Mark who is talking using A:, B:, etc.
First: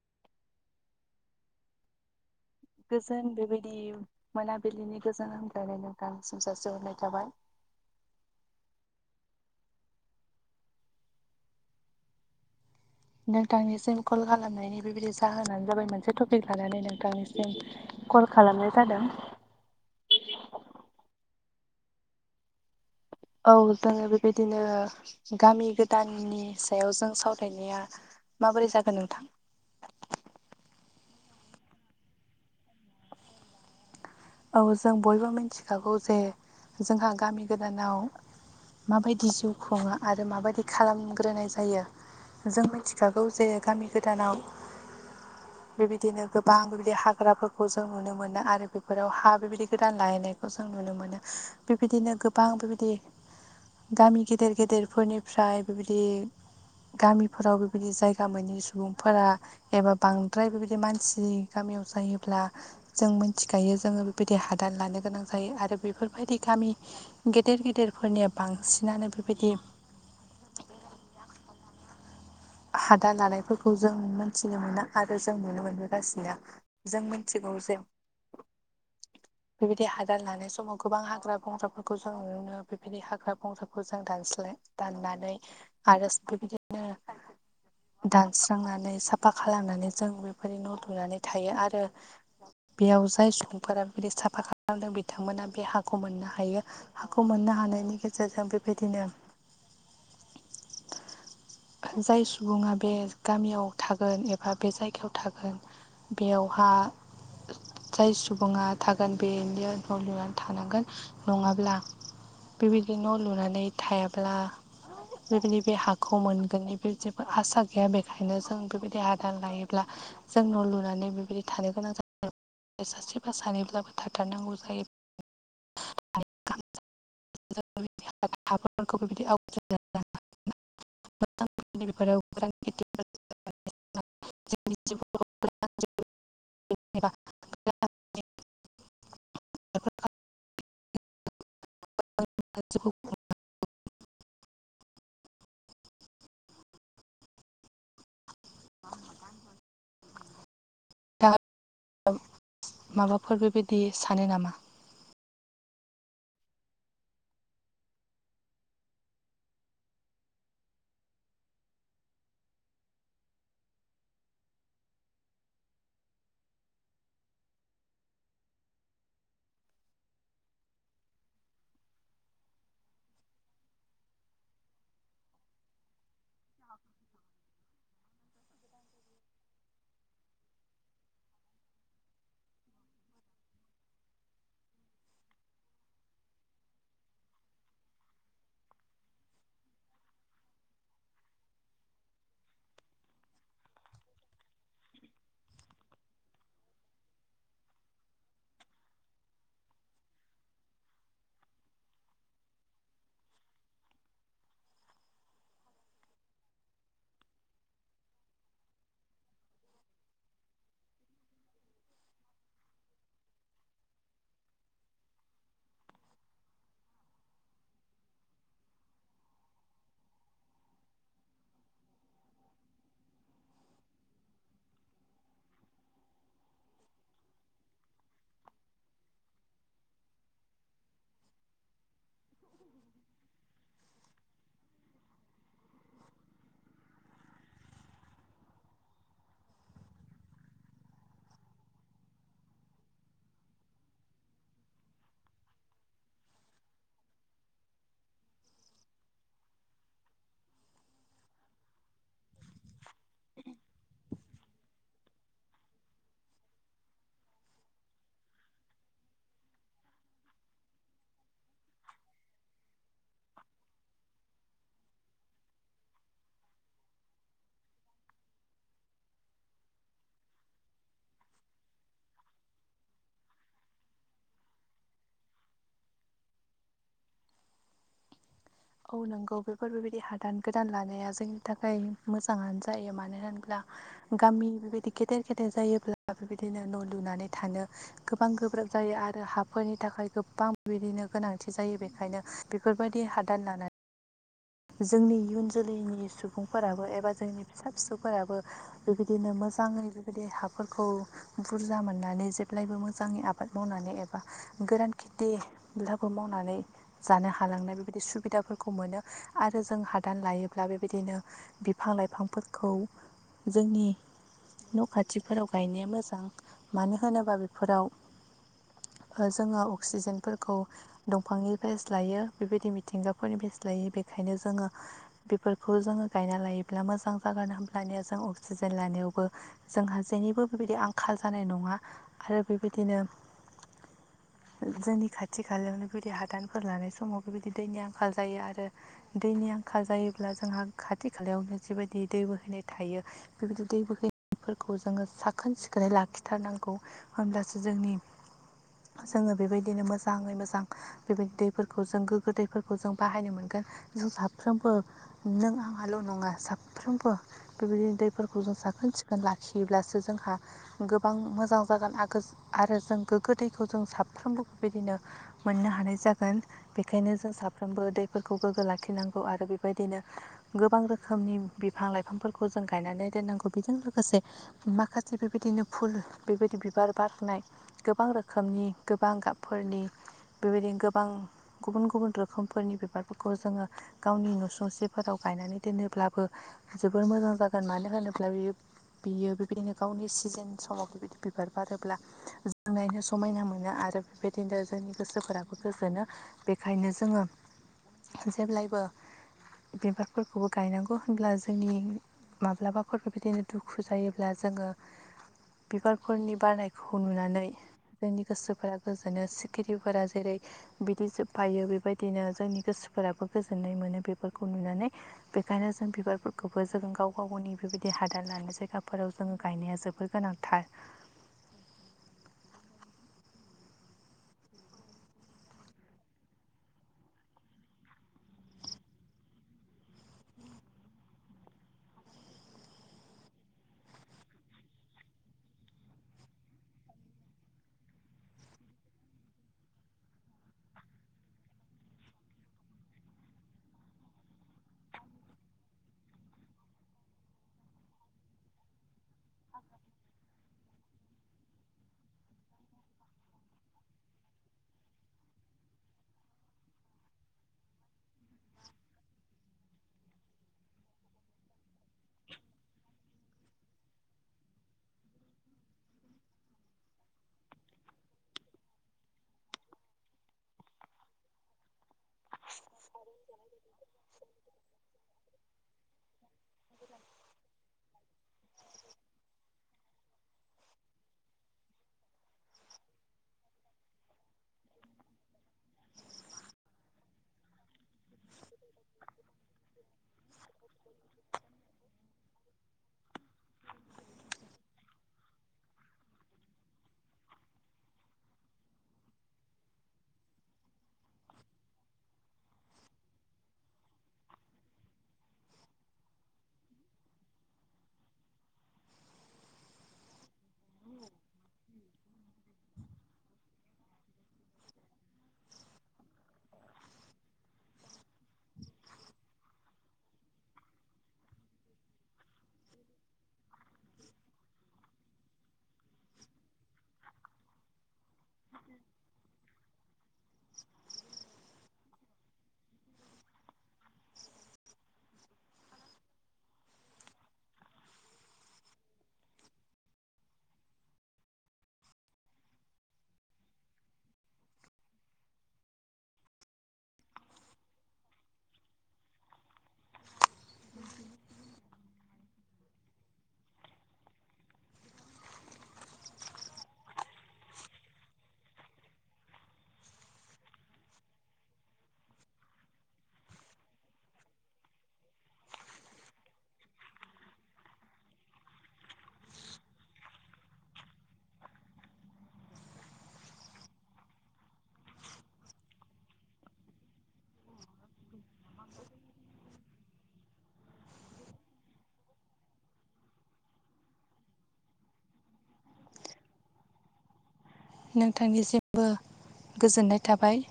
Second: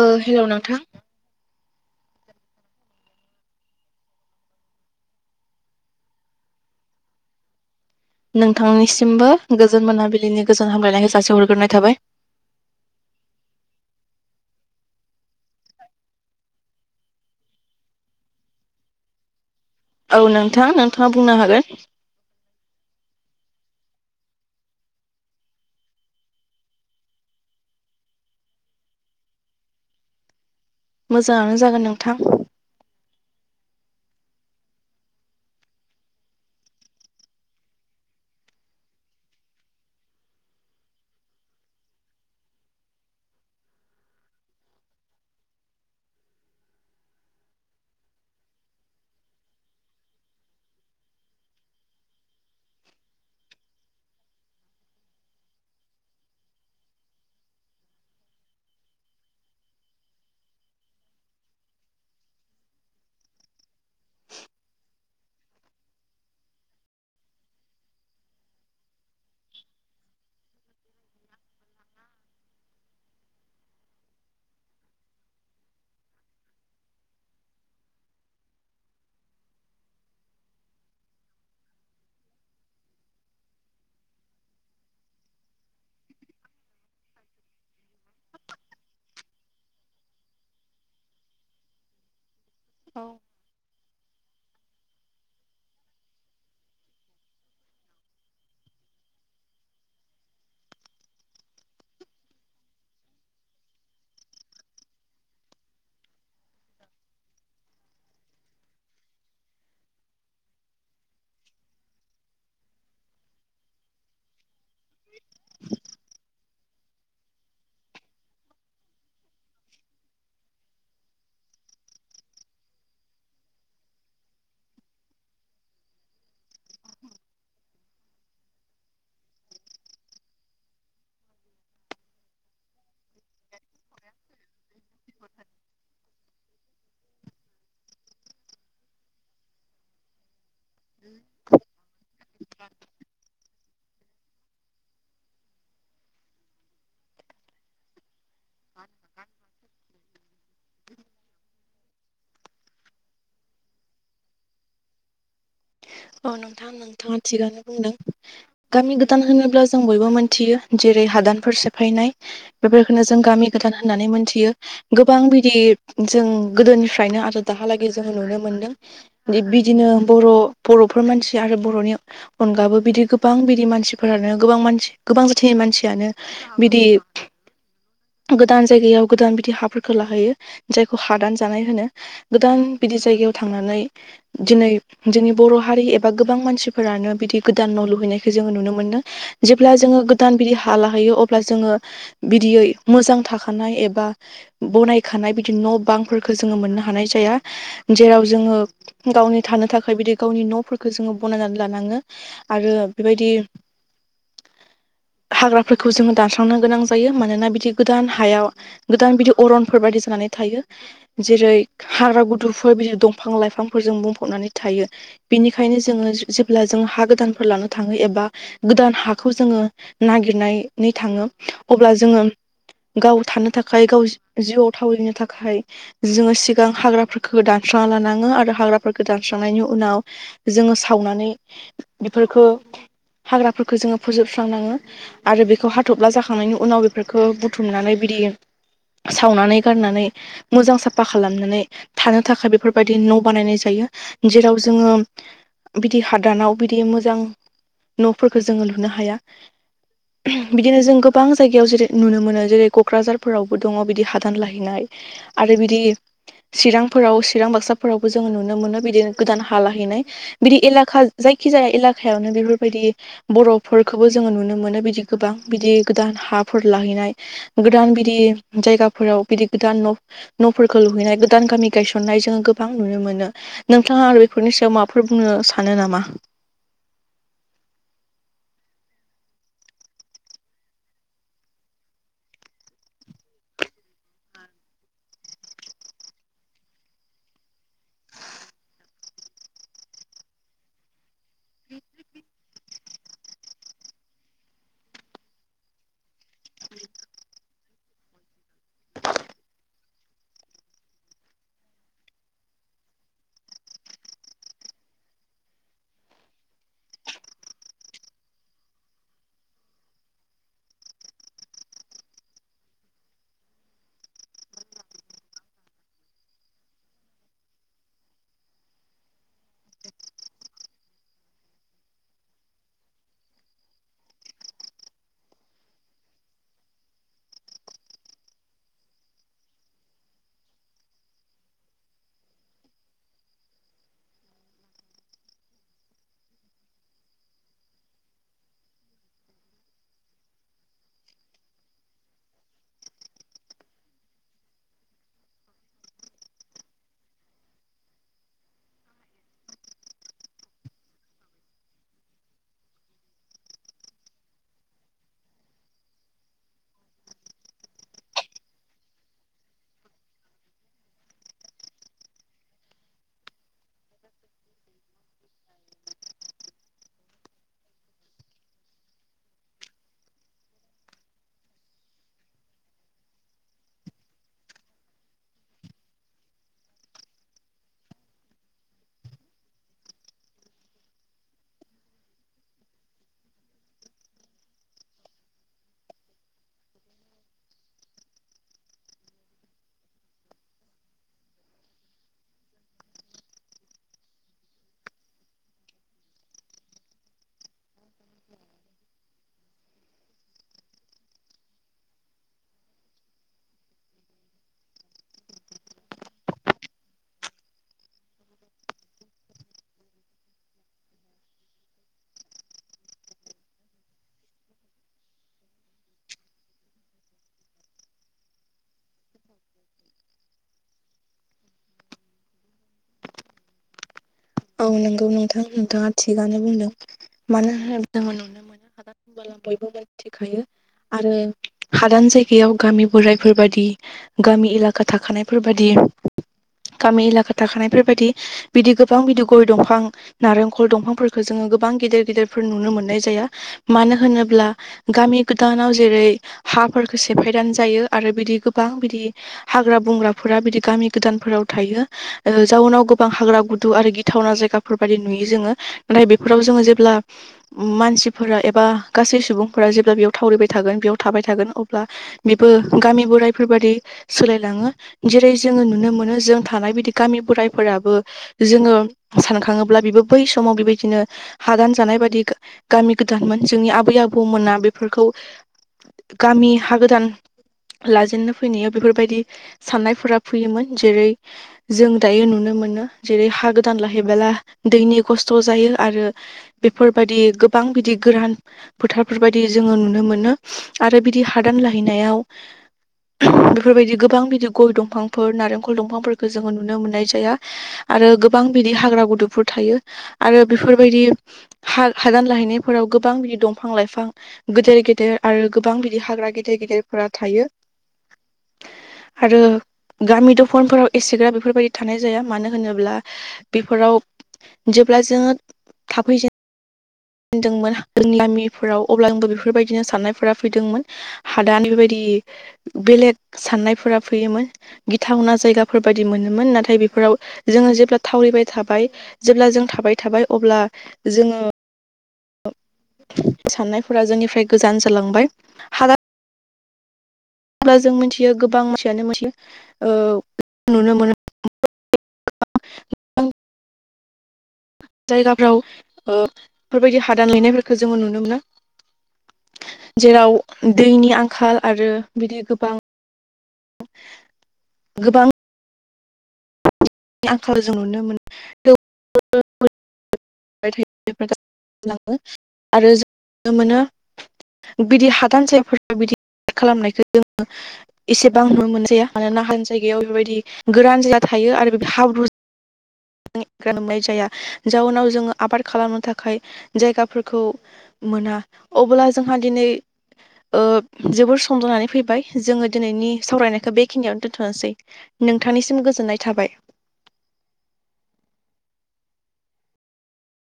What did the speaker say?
A: ओ हेलौ नोंथां
B: गोजोन बेबायदि मोनाबिलिनि गोजोन हामलायनाय नोंथां निसिम जासि हरनाय थाबाय
A: नोंथांनिसिमबो गोजोन मोनाबिलिनि गोजोन हामलायनायखौ जासि हरग्रोनाय थाबाय
B: नोंथांनिसिम कल खालामनायनि बेबायदि जाहोनानो जाबाय मोनसे टपिक लानानै नोंथांनिसिम कल खालामनाय जादों
A: औ नोंथां नोंथाङा बुंनो हागोन
B: औ जोङो बेबायदिनो गामि गोदाननि सायाव जों सावरायनाया माबोरै जागोन नोंथां
A: मोजाङानो जागोन नोंथां
B: [unintelligible] औ जों बयबो मोनथिखागौ जे जोंहा गामि गोदानाव माबायदि जिउ खुङो आरो माबादि खालामग्रोनाय जायो जों मिथिखागौ जे गामि गोदानाव बेबायदिनो गोबां बिबादि हाग्रा खौ जों नुनो मोनो आरो बेफोराव हा बिबायदि गोदान लायनायखौ जों नुनो मोनो बिबादिनो गोबां बिबादि गामि गेदेर गेदेरफोरनिफ्राय बिबादि गामिफोराव बेबायदि जायगा मोनि सुबुंफोरा एबा बांद्राय बेबायदि मानसि गामियाव जायोब्ला जों मोनथिखायो जोङो बेबायदि हादान लानो गोनां जायो आरो बेफोरबायदि गामि गेदेर गेदेरफोरनिया बांसिनानो बेबायदि [inaudible] हादा लानायफोरखौ जों मोनथिनो मोनो आरो जों नुनो मोनबोगासिनो जों मोन [unintelligible] बेबायदि हादान लानाय समाव गोबां हाग्रा बंग्राफोरखौ जों नुनो मोनो बेबायदि हाग्रा बंग्राखौ जों दानस्लाय दाननानै आरो बे बायदिनो दानस्रांनानै साफा खालामनानै जों बेफोरबादि न' लुनानै थायो आरो
A: औ
B: बेयाव जाय सुबुंफोरा बिदि साफा खा लामदों बिथांमोना बे हाखौ मोननो हायो हाखौ मोननो हानायनि गेजेरजों बेबायदिनो [inaudible] जाय सुबुङा बे गामियाव थागोन एबा बे जायगायाव थागोन बेयावहा जाय सुबुङा थागोन बेनि न' लुनानै थानांगोन नङाब्ला बेबायदि न' लुनानै थायाब्ला बेबायदि बे हाखौ मोनगोननि बे जेबो आसा गैया बेखायनो जों बेबायदि हादान लायोब्ला जों न' लुनानै बेबायदि थानो गोनां जायो, सासेबा सानैब्लाबो थाथारनांगौ जायो [unintelligible]
A: [inaudible]
B: [unintelligible] हाफोरखौ बे बायदि आवग्रिना [unintelligible] [unintelligible] [unintelligible] [unintelligible] बेफोर बादि [unintelligible] [unintelligible]
A: [inaudible]
B: [unintelligible] माबाफोर बेबायदि सानो नामा
A: औ नोंथां नोंथाङा थिगानो बुंदों गामि गोदान होनोब्ला जों बयबो मोनथियो जेरै हादानफोर सेफायनाय बेफोरखौनो जों गामि गोदान होननानै मोन्थियो गोबां बिदि जों गोदोनिफ्रायनो आरो दाहालागै जोङो नुनो मोनदों बिदिनो बर' बर'फोर मानसि आरो बर'नि अनगाबो बिदि गोबां बिदि मानसिफोरानो गोबां मानसि गोबां जाथिनि मानसियानो बिदि गोदान जायगायाव गोदान बिदि हाफोरखौ लाहैयो जायखौ हादान जानाय होनो गोदान बिदि जायगायाव थांनानै दिनै जोंनि बर' हारि एबा गोबां मानसिफोरानो बिदि गोदान न' लुहैनायखौ जोङो नुनो मोनो जेब्ला जोङो गोदान बिदि हा लाहैयो अब्ला जोङो बिदियै मोजां थाखानाय एबा बनायखानाय बिदि न' बांफोरखौ जोङो मोननो हानाय जाया जेराव जोङो गावनि थानो थाखाय बिदि गावनि न'फोरखौ जोङो बनायनानै लानाङो आरो बेबायदि
B: [inaudible]
A: हाग्राफोरखौ जोङो दानस्रांनो गोनां जायो मानोना बिदि गोदान हायाव गोदान बिदि अरनफोर बायदि जानानै थायो जेरै हाग्रा गुदुंफोर बिदि दंफां लाइफांफोरजों बुंफबनानै थायो बिनिखायनो जोङो जेब्ला जों हा गोदानफोर लानो थाङो एबा गोदान हाखौ जोङो नागिरनानै थाङो अब्ला जोङो गाव थानो थाखाय गाव जिउआव थावरिनो थाखाय जोङो सिगां हाग्राफोरखौ दानस्रांना लानाङो आरो हाग्राफोरखौ दानस्रांनायनि उनाव जोङो सावनानै बेफोरखौ हाग्रा फोरखो जोङो फोजोबस्रां लाङो आरो बेखौ हाथफ्ला जाखांनायनि उनाव बेफोरखौ बुथुमनानै बिदि सावनानै गारनानै मोजां साफा खालामनानै थानो थाखाय बेफोरबायदि न' बानायनाय जायो जेराव जोङो बिदि हादानाव बिदि मोजां न'फोरखौ जोङो लुनो हाया बिदिनो जों गोबां जायगायाव जेरै नुनो मोनो जेरै क'क्राझारफोरावबो दङ' बिदि हादान लाहैनाय आरो बिदि चिरांफोराव चिरां बाक्साफोरावबो जोङो नुनो मोनो बिदिनो गोदान हा लाहैनाय बिदि एलाखा जायखिजाया एलकायावनो बेफोरबायदि बर'फोरखौबो जोङो नुनो मोनो बिदि गोबां बिदि गोदान हाफोर लाहैनाय गोदान बिदि जायगाफोराव बिदि गोदान न' न'फोरखौ लुहैनाय गोदान गामि गायसननाय जोोंङो गोबां नुनो मोनो नोंथाङा आरो बेफोरनि सायाव माबाफोर बुंनो सानो नामा?
B: [inaudible] औ नंगौ बेफोर बेबायदि हादान गोदान लानाया जोंनि थाखाय मोजाङानो जायो मानो होनोब्ला गामि बेबायदि गेदेर गेदेर जायोब्ला बेबायदिनो न' लुनानै थानो गोबां गोब्राब जायो आरो हाफोरनि थाखाय गोबां बिदिनो गोनांथि जायो बेखायनो बेफोरबायदि हादान लानाय जोंनि इयुन जोलैनि सुबुंफोराबो एबा जोंनि फिसा फिसौफोराबो बेबायदिनो मोजाङै बेबायदि हाफोरखौ बुरजा मोननानै जेब्लायबो मोजाङै आबाद मावनानै एबा गोरान खेथिब्लाबो मावनानै जानो हालांनाय बेबायदि सुबिदाफोरखौ मोनो आरो जों हादान लायोब्ला बेबायदिनो बिफां लाइफांफोरखौ जोंनि न' खाथिफोराव गायनाया मोजां मानो होनोबा बेफोराव जोङो अक्सिजेनफोरखौ दंफांनिफ्रायसो लायो बेबायदि मिथिंगाफोरनिफ्राय लायो बेखायनो जोङो बेफोरखौ जोङो गायना लायोब्ला मोजां जागोन होमब्लानिया जों अक्सिजेन लानायावबो जोंहा जेनिबो बेबायदि आंखाल जानाय नङा आरो बेबायदिनो जोंनि खाथि खालायावनो बिदि हादानफोर लानाय समाव बेबायदि दैनि आंखाल जायो आरो आरो दैनि आंखाल जायोब्ला जोंहा खाथि खालायावनो जिबायदि दै बोहैनाय थायो बेबायदि दै बोहैनायफोरखौ जोङो साखोन सिखोनै लाखिथारनांगौ होमब्लासो जोंनि जोङो बेबायदिनो मोजाङै मोजां बेबायदि दैफोरखौ जों गोग्गो दैफोरखौ जों बाहायनो मोनो जों साफ्रोमबो नों आंहाल' नङा साफ्रोमबो बेबायदिनो दैफोरखौ जों साखोन सिखोन लाखियोब्लासो जोंहा गोबां मोजां जागोन आगोज आरो जों गोग्गो दैखौ जों साफ्रोमबो बेबायदिनो मोननो हानाय जागोन बेखायनो जों साफ्रोमबो दै फोरखौ गोग्गो लाखिनांगौ आरो बेबायदिनो गोबां रोखोमनि बिफां लाइफांफोरखौ जों गायनानै दोननांगौ बेजों लोगोसे माखासे बेबायदिनो फुल बेबायदि बिबार बारनाय गोबां रोखोमनि गोबां गाबफोरनि बेबायदिनो गोबां गुबुन गुबुन रोखोमफोरनि बिबार फोर खौ जोङो गावनि न'सुंसेफोराव गायनानै दोनोब्लाबो जोबोर मोजां जागोन मानो होनोब्ला इयो बियो बेबायदिनो गावनि सिजेन समाव बेबायदि बिबार बारोब्ला जों नायनो समायना मोनो आरो बेबायदिनो जोंनि गोसोफोराबो गोजोनो बेखायनो जोङो जेब्लायबो बिबारफोरखौबो गायनांगौ होनब्ला जोंनि माब्लाबाफोर बेबायदिनो दुखु जायोब्ला जोङो बिबारफोरनि बारनायखौ नुनानै जोंनि गोसोफोरा गोजोनो सिखिरिफोरा जेरै बिदै सोबफायो बेबायदिनो जोंनि गोसोफोराबो गोजोननाय मोनो बेफोरखौ नुनानै बेखायनो जों बिबारफोरखौबो जों गाव गाव गावनि बेबायदि हादान लानाय जायगाफोराव जोङो गायनाया जोब र गोनांथार
A: औ नंगौ नोंथां नोंथाङा थिगानो बुंदों मानो होन जोङो नुनो मोनो बिबार बुंबाला बयबो मोनथिखायो आरो हादान जायगायाव गामि बोराइफोरबादि गामि एलाका थाखानायफोर बायदि गा‌मि एलाका थाखानायफोर बायदि बिदि गो बां बिदि गय दंफां नारेंखल दंफांफोरखौ जोङो गोबां गिदेर गिदेरफोर नुनो मोननाय जाया मानो होनोब्ला गामि गोदानाव जेरै हाफोरखौ सेफायनानै जायो आरो बिदि गोबां बिदि हाग्रा बंग्राफोरा बिदि गामि गोदानफोराव थायो जाउनाव गोबां हाग्रा गु दु आरो गिथावना जायगाफोर बायदि नुयो जोङो नाथाय बेफोराव जोङो जेब्ला मानसिफोरा एबा गासै सुबुंफोरा जेब्ला बेयाव थावरिबाय थागोन बेयाव थाबाय थागोन अब्ला बेबो गामि बोराइफोर बादि सोलायलाङो जेरै जोङो नुनो मोनो जों थानाय बिदि गामि बोराइफोराबो जोङो सानखाङोब्ला बेबो बै समाव बेबायदिनो हादान जानाय बादि गामि गोदानमोन जोंनि आबै आबौमोना बेफोरखौ गामि हा गोदान लाजेननो फैनायाव बेफोर बायदि साननायफोरा फैयोमोन जेरै जों दायो नुनो मोनो जेरै हा गोदानलाहैबाला दैनि खस्थ' जायो आरो बेफोर बायदि गोबां बिदि गोरान फोथारफोर बायदि जोङो नुनो मोनो आरो बिदि हादान लाहैनायाव बेफोर बायदि गोबां बिदि गय दंफांफोर नारेंखल दंफांफोरखौ जोङो नुनो मोननाय जाया। आरो गोबां बिदि हाग्रा गुदुंफोर थायो आरो बेफोर बायदि हा हादान लाहैनायफोराव गोबां बिदि दंफां-लाइफां गेदेर गेदेर आरो गोबां बिदि हाग्रा गेदेर गेदेरफोरा थायो। आरो गामि दफानफोराव एसेग्रा बेफोर बायदि थानाय जाया मानो। होनोब्ला बेफोराव जेब्ला जोङो थाफै जेन जेनदोंमोन जोंनि गामिफोराव अब्ला आंबो बेफोर बायदिनो साननायफोरा फैदोंमोन। हादान इफोर बायदि बेलेग साननायफोरा फैयोमोन गिथावना जायगाफोर बायदि मोनोमोन नाथाय बेफोराव जोङो जेब्ला थावरिबाय थाबाय जेब्ला जों थाबाय थाबाय अब्ला जोङो साननायफोरा जोंनिफ्राय गोजान जालांबाय हादा अब्ला जों मिथियो गोबां मानसियानो मोनसे ओ नुनो मोनो। गोबां जायगाफ्राव ओ बेफोर बायदि हादान लाहैनायफोरखो जोङो नुनो मोनो। जेराव दैनि आंखाल आरो बिदि गोबां गोबां आंखालाव जों नुनो मोनो [unintelligible] [unintelligible] आरो जों नुनो मोनो। बिदि हादान जायफोर बिदि खालामनायखौ जोङो-' एसेबां नुनो मोनजाया मानोना [unintelligible] जायगायाव बेबायदि गोरान जायगा थायो आरो बे हाब्रु मोननाय जाया जउनाव जोङो आबाद खालामनो थाखाय जायगाफोरखौ मोना अब्ला जोंहा दिनै ओ जोबोर सम जानानै फैबाय जोङो दिनैनि सावरायनायखो बेखिनियावनो दोनथ'नोसै। नोंथांनिसिम गोजोननाय थाबाय।
B: नोंथांनिसिमबो गोजोननाय थाबाय।